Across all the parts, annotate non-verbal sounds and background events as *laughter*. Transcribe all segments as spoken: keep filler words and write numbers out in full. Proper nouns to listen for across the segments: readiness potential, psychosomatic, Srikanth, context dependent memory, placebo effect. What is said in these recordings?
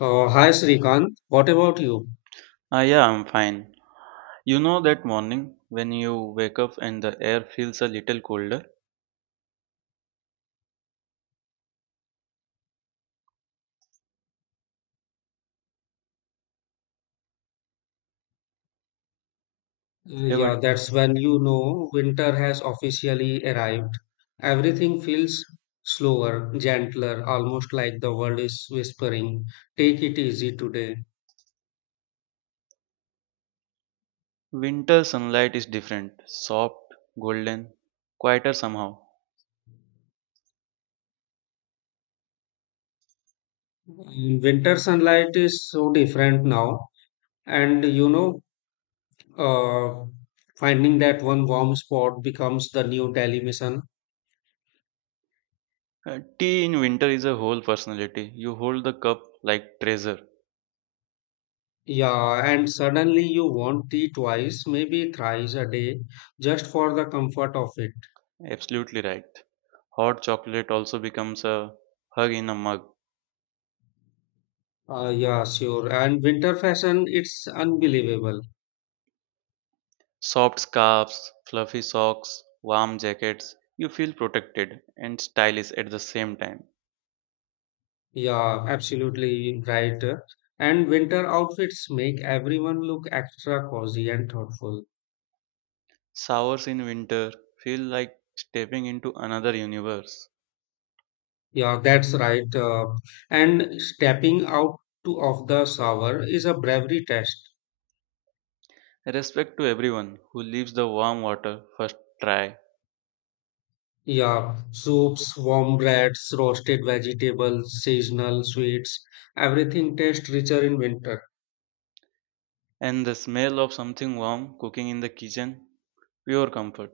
Uh, hi Srikanth, what about you? Ah, yeah, I'm fine. You know that morning when you wake up and the air feels a little colder? Uh, Heavenly. yeah, that's when you know winter has officially arrived. Everything feels slower, gentler, almost like the world is whispering, take it easy today. Winter sunlight is different, soft, golden, quieter somehow. Mm, winter sunlight is so different now, and you know, uh, finding that one warm spot becomes the new daily mission. Uh, tea in winter is a whole personality. You hold the cup like treasure. Yeah, and suddenly you want tea twice, maybe thrice a day, just for the comfort of it. Absolutely right. Hot chocolate also becomes a hug in a mug. Uh, yeah, sure. And winter fashion, it's unbelievable. Soft scarves, fluffy socks, warm jackets. You feel protected and stylish at the same time. Yeah, absolutely right. And winter outfits make everyone look extra cozy and thoughtful. Showers in winter feel like stepping into another universe. Yeah, that's right. Uh, and stepping out to of the shower is a bravery test. Respect to everyone who leaves the warm water first try, Yeah, soups, warm breads, roasted vegetables, seasonal sweets, everything tastes richer in winter. and the smell of something warm cooking in the kitchen, pure comfort.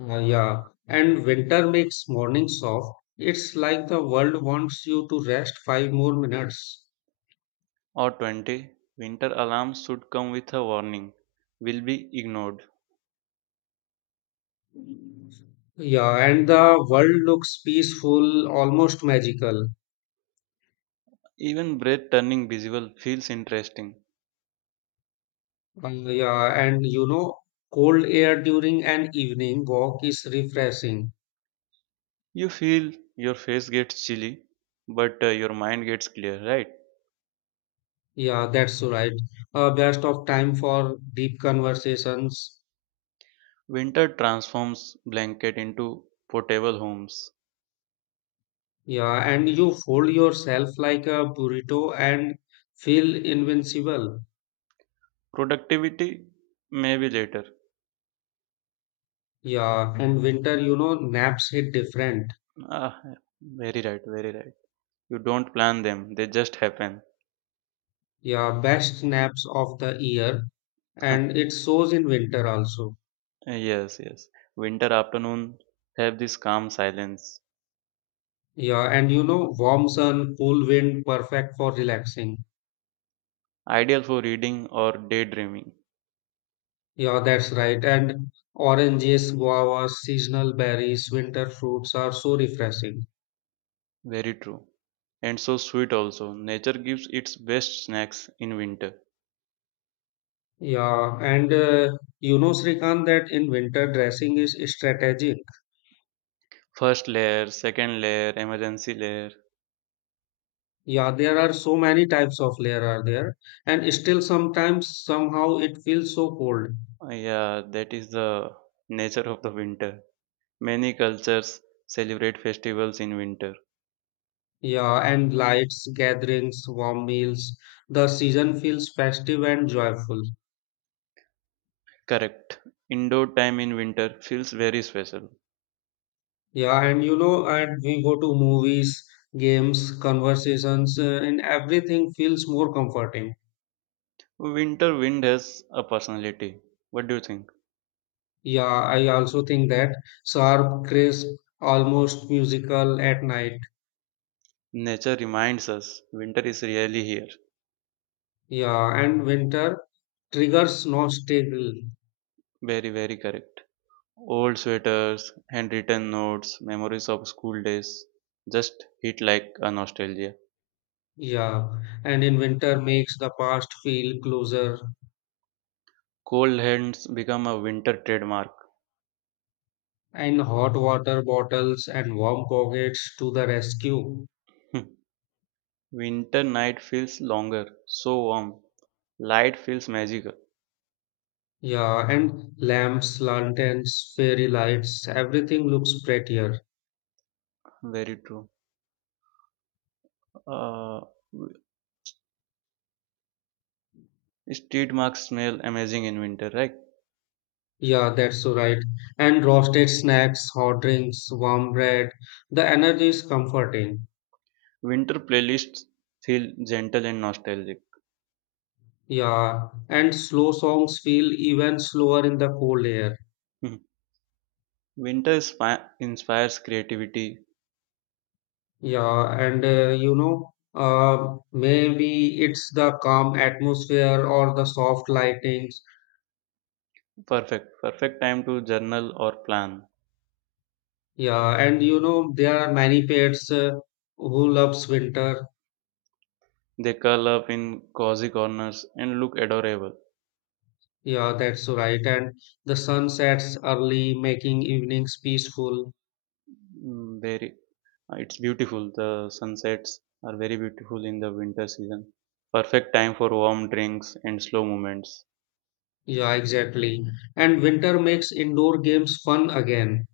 Uh, yeah, and winter makes mornings soft. It's like the world wants you to rest five more minutes. Or twenty, winter alarms should come with a warning, will be ignored. Yeah, and the world looks peaceful, almost magical. Even breath turning visible feels interesting. Uh, yeah, and you know, cold air during an evening walk is refreshing. You feel your face gets chilly, but uh, your mind gets clear, right? Yeah, that's right. Uh, best of time for deep conversations. Winter transforms blanket into portable homes. Yeah, and you fold yourself like a burrito and feel invincible. Productivity, maybe later. Yeah, and winter, you know, naps hit different. Ah, very right, very right. You don't plan them, they just happen. Yeah, best naps of the year, and *laughs* it shows in winter also. Yes, yes. Winter afternoon have this calm silence, Yeah, and you know, warm sun, cool wind, perfect for relaxing. ideal for reading or daydreaming. Yeah, that's right. And oranges, guavas, seasonal berries, winter fruits are so refreshing. Very true. And so sweet also. Nature gives its best snacks in winter. Yeah, and uh, you know, Srikant, that in winter dressing is strategic. First layer, second layer, emergency layer. Yeah, there are so many types of layer are there, and still sometimes somehow it feels so cold. Yeah, that is the nature of the winter. Many cultures celebrate festivals in winter. Yeah, and lights, gatherings, warm meals. The season feels festive and joyful. Correct. Indoor time in winter feels very special. Yeah, and you know, and we go to movies, games, conversations, uh, and everything feels more comforting. Winter wind has a personality. What do you think? Yeah, I also think that sharp, crisp, almost musical at night. Nature reminds us winter is really here. Yeah, and winter triggers nostalgia. Very, very correct. Old sweaters, handwritten notes, memories of school days just hit like a nostalgia. Yeah, and in winter makes the past feel closer. Cold hands become a winter trademark. And hot water bottles and warm pockets to the rescue. Hmm. Winter night feels longer, so warm. Light feels magical. Yeah, and lamps, lanterns, fairy lights, everything looks prettier. Very true. Uh, w- Street marks smell amazing in winter, right? Yeah, that's so right. And roasted snacks, hot drinks, warm bread. The energy is comforting. Winter playlists feel gentle and nostalgic. Yeah, and slow songs feel even slower in the cold air. Mhm. Winter inspi- inspires creativity. Yeah, and uh, you know, uh, maybe it's the calm atmosphere or the soft lightings. Perfect, perfect time to journal or plan. Yeah, and you know, there are many pets uh, who loves winter. They curl up in cozy corners and look adorable. Yeah, that's right. And the sun sets early, making evenings peaceful. Mm, very, uh, it's beautiful. The sunsets are very beautiful in the winter season. Perfect time for warm drinks and slow movements. Yeah, exactly. And winter makes indoor games fun again.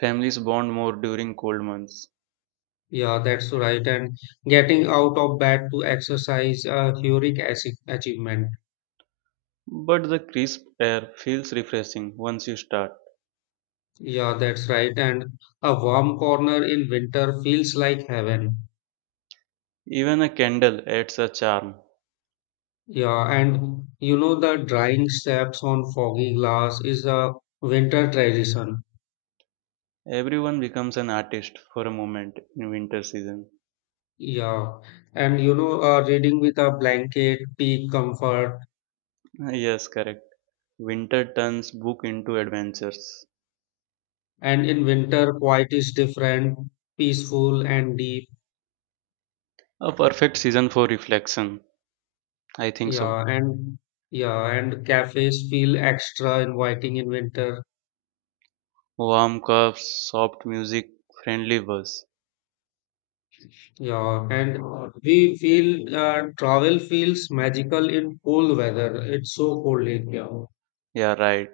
Families bond more during cold months. Yeah, that's right. And getting out of bed to exercise a heroic achie- achievement. But the crisp air feels refreshing once you start. Yeah, that's right. And a warm corner in winter feels like heaven. Even a candle adds a charm. Yeah, and you know the drying steps on foggy glass is a winter tradition. Everyone becomes an artist for a moment in winter season. Yeah, and you know uh, reading with a blanket, peak comfort, Yes, correct. Winter turns book into adventures. and in winter quiet is different, peaceful and deep. A perfect season for reflection. I think so. Yeah, and yeah, and cafes feel extra inviting in winter. Warm cups, soft music, friendly buzz. Yeah, and we feel uh, travel feels magical in cold weather. It's so cold in here. Yeah, right.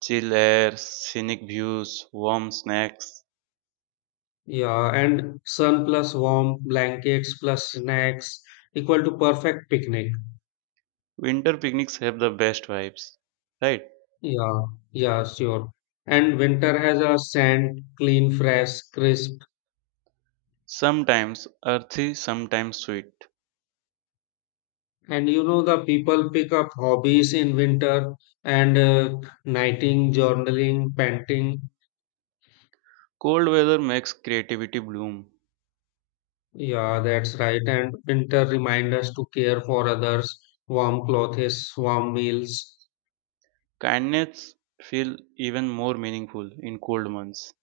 Chill air, scenic views, warm snacks. Yeah, and sun plus warm blankets plus snacks equal to perfect picnic. Winter picnics have the best vibes. Right? Yeah, yeah, sure. And winter has a scent, clean, fresh, crisp. Sometimes earthy, sometimes sweet. And you know, the people pick up hobbies in winter and uh, knitting, journaling, painting. Cold weather makes creativity bloom. Yeah, that's right. And winter reminds us to care for others, warm clothes, warm meals. Kindness feel even more meaningful in cold months.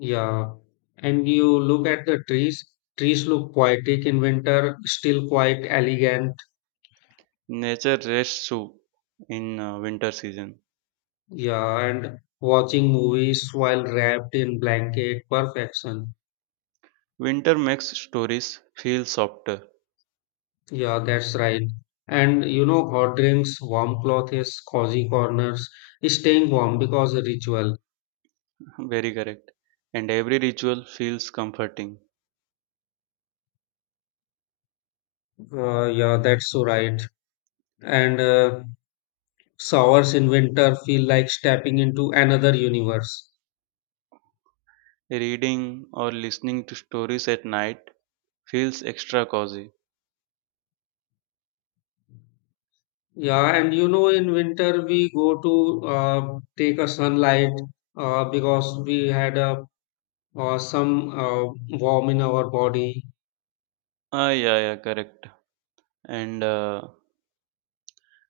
Yeah, and you look at the trees. Trees look poetic in winter, still quite elegant. Nature rests too in uh, winter season. Yeah, and watching movies while wrapped in blanket, perfection. Winter makes stories feel softer. Yeah, that's right. And you know, hot drinks, warm clothes, cozy corners, staying warm because a ritual. *laughs* Very correct. And every ritual feels comforting. Uh, yeah, that's so right. And uh, showers in winter feel like stepping into another universe. Reading or listening to stories at night feels extra cozy. Yeah, and you know, in winter we go to uh, take a sunlight uh, because we had a uh, some uh, warm in our body. Ah, yeah, yeah, correct. And uh,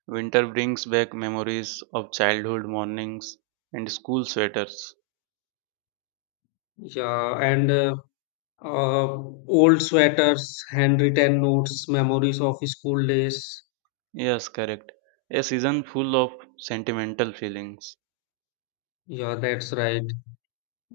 winter brings back memories of childhood mornings and school sweaters. Yeah, and uh, uh, old sweaters, handwritten notes, memories of school days. Yes, correct. A season full of sentimental feelings. Yeah, that's right.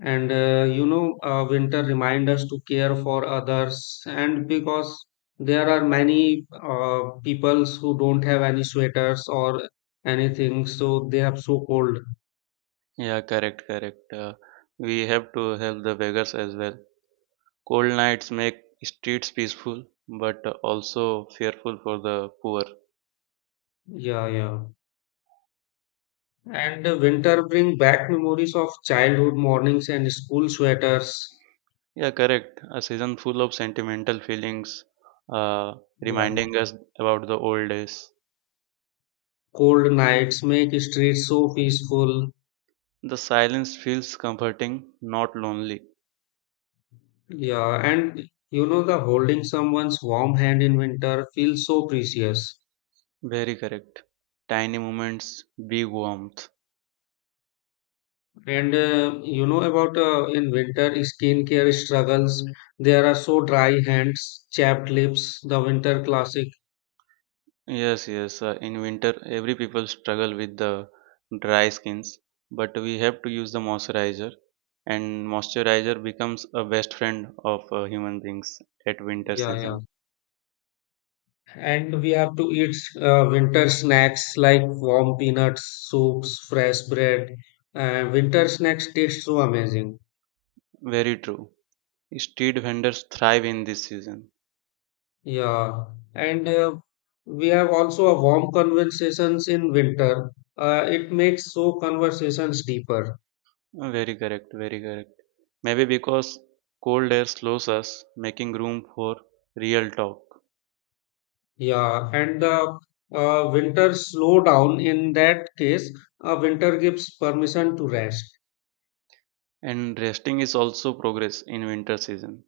And uh, you know, uh, winter remind us to care for others, and because there are many uh, peoples who don't have any sweaters or anything, so they have so cold. Yeah, correct, correct. Uh, we have to help the beggars as well. Cold nights make streets peaceful, but also fearful for the poor. Yeah, yeah. And the winter bring back memories of childhood mornings and school sweaters. Yeah, correct. A season full of sentimental feelings, uh, Yeah. reminding us about the old days. Cold nights make streets so peaceful. The silence feels comforting, not lonely. Yeah, and you know the holding someone's warm hand in winter feels so precious. Very correct. Tiny moments, big warmth. And uh, you know about uh, in winter skincare struggles. There are so dry hands, chapped lips. The winter classic. Yes, yes. Uh, in winter, every people struggle with the dry skins, but we have to use the moisturizer, and moisturizer becomes a best friend of uh, human beings at winter Yeah, yeah. season. And we have to eat uh, winter snacks like warm peanuts, soups, fresh bread. Uh, winter snacks taste so amazing. Very true. Street vendors thrive in this season. Yeah. And uh, we have also a warm conversations in winter. Uh, it makes so conversations deeper. Very correct. Very correct. Maybe because cold air slows us, making room for real talk. Yeah. And the uh, winter slow down in that case, uh, winter gives permission to rest. And resting is also progress in winter season.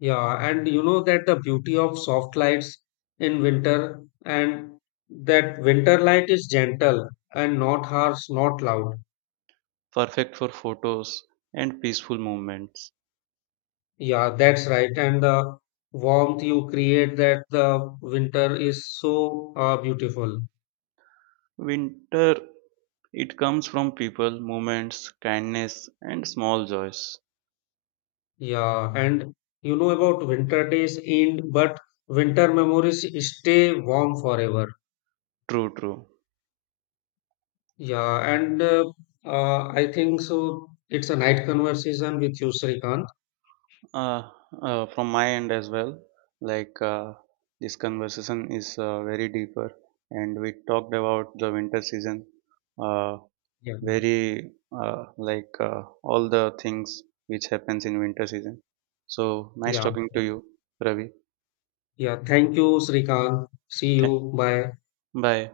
Yeah, and you know that the beauty of soft lights in winter and that winter light is gentle and not harsh, not loud. Perfect for photos and peaceful moments. Yeah, that's right. And the warmth you create that the winter is so uh, beautiful. Winter, it comes from people, moments, kindness, and small joys. Yeah, and you know about winter days end, but winter memories stay warm forever. True, true. Yeah, and uh, uh, I think so. It's a night conversation with you, Srikant. Uh, uh, from my end as well, like uh, this conversation is uh, very deeper, and we talked about the winter season, uh, Yeah, very uh, like uh, all the things which happens in winter season. So nice yeah. talking to you, Ravi. Yeah, thank you, Srikant. See Th- you. Bye. Bye.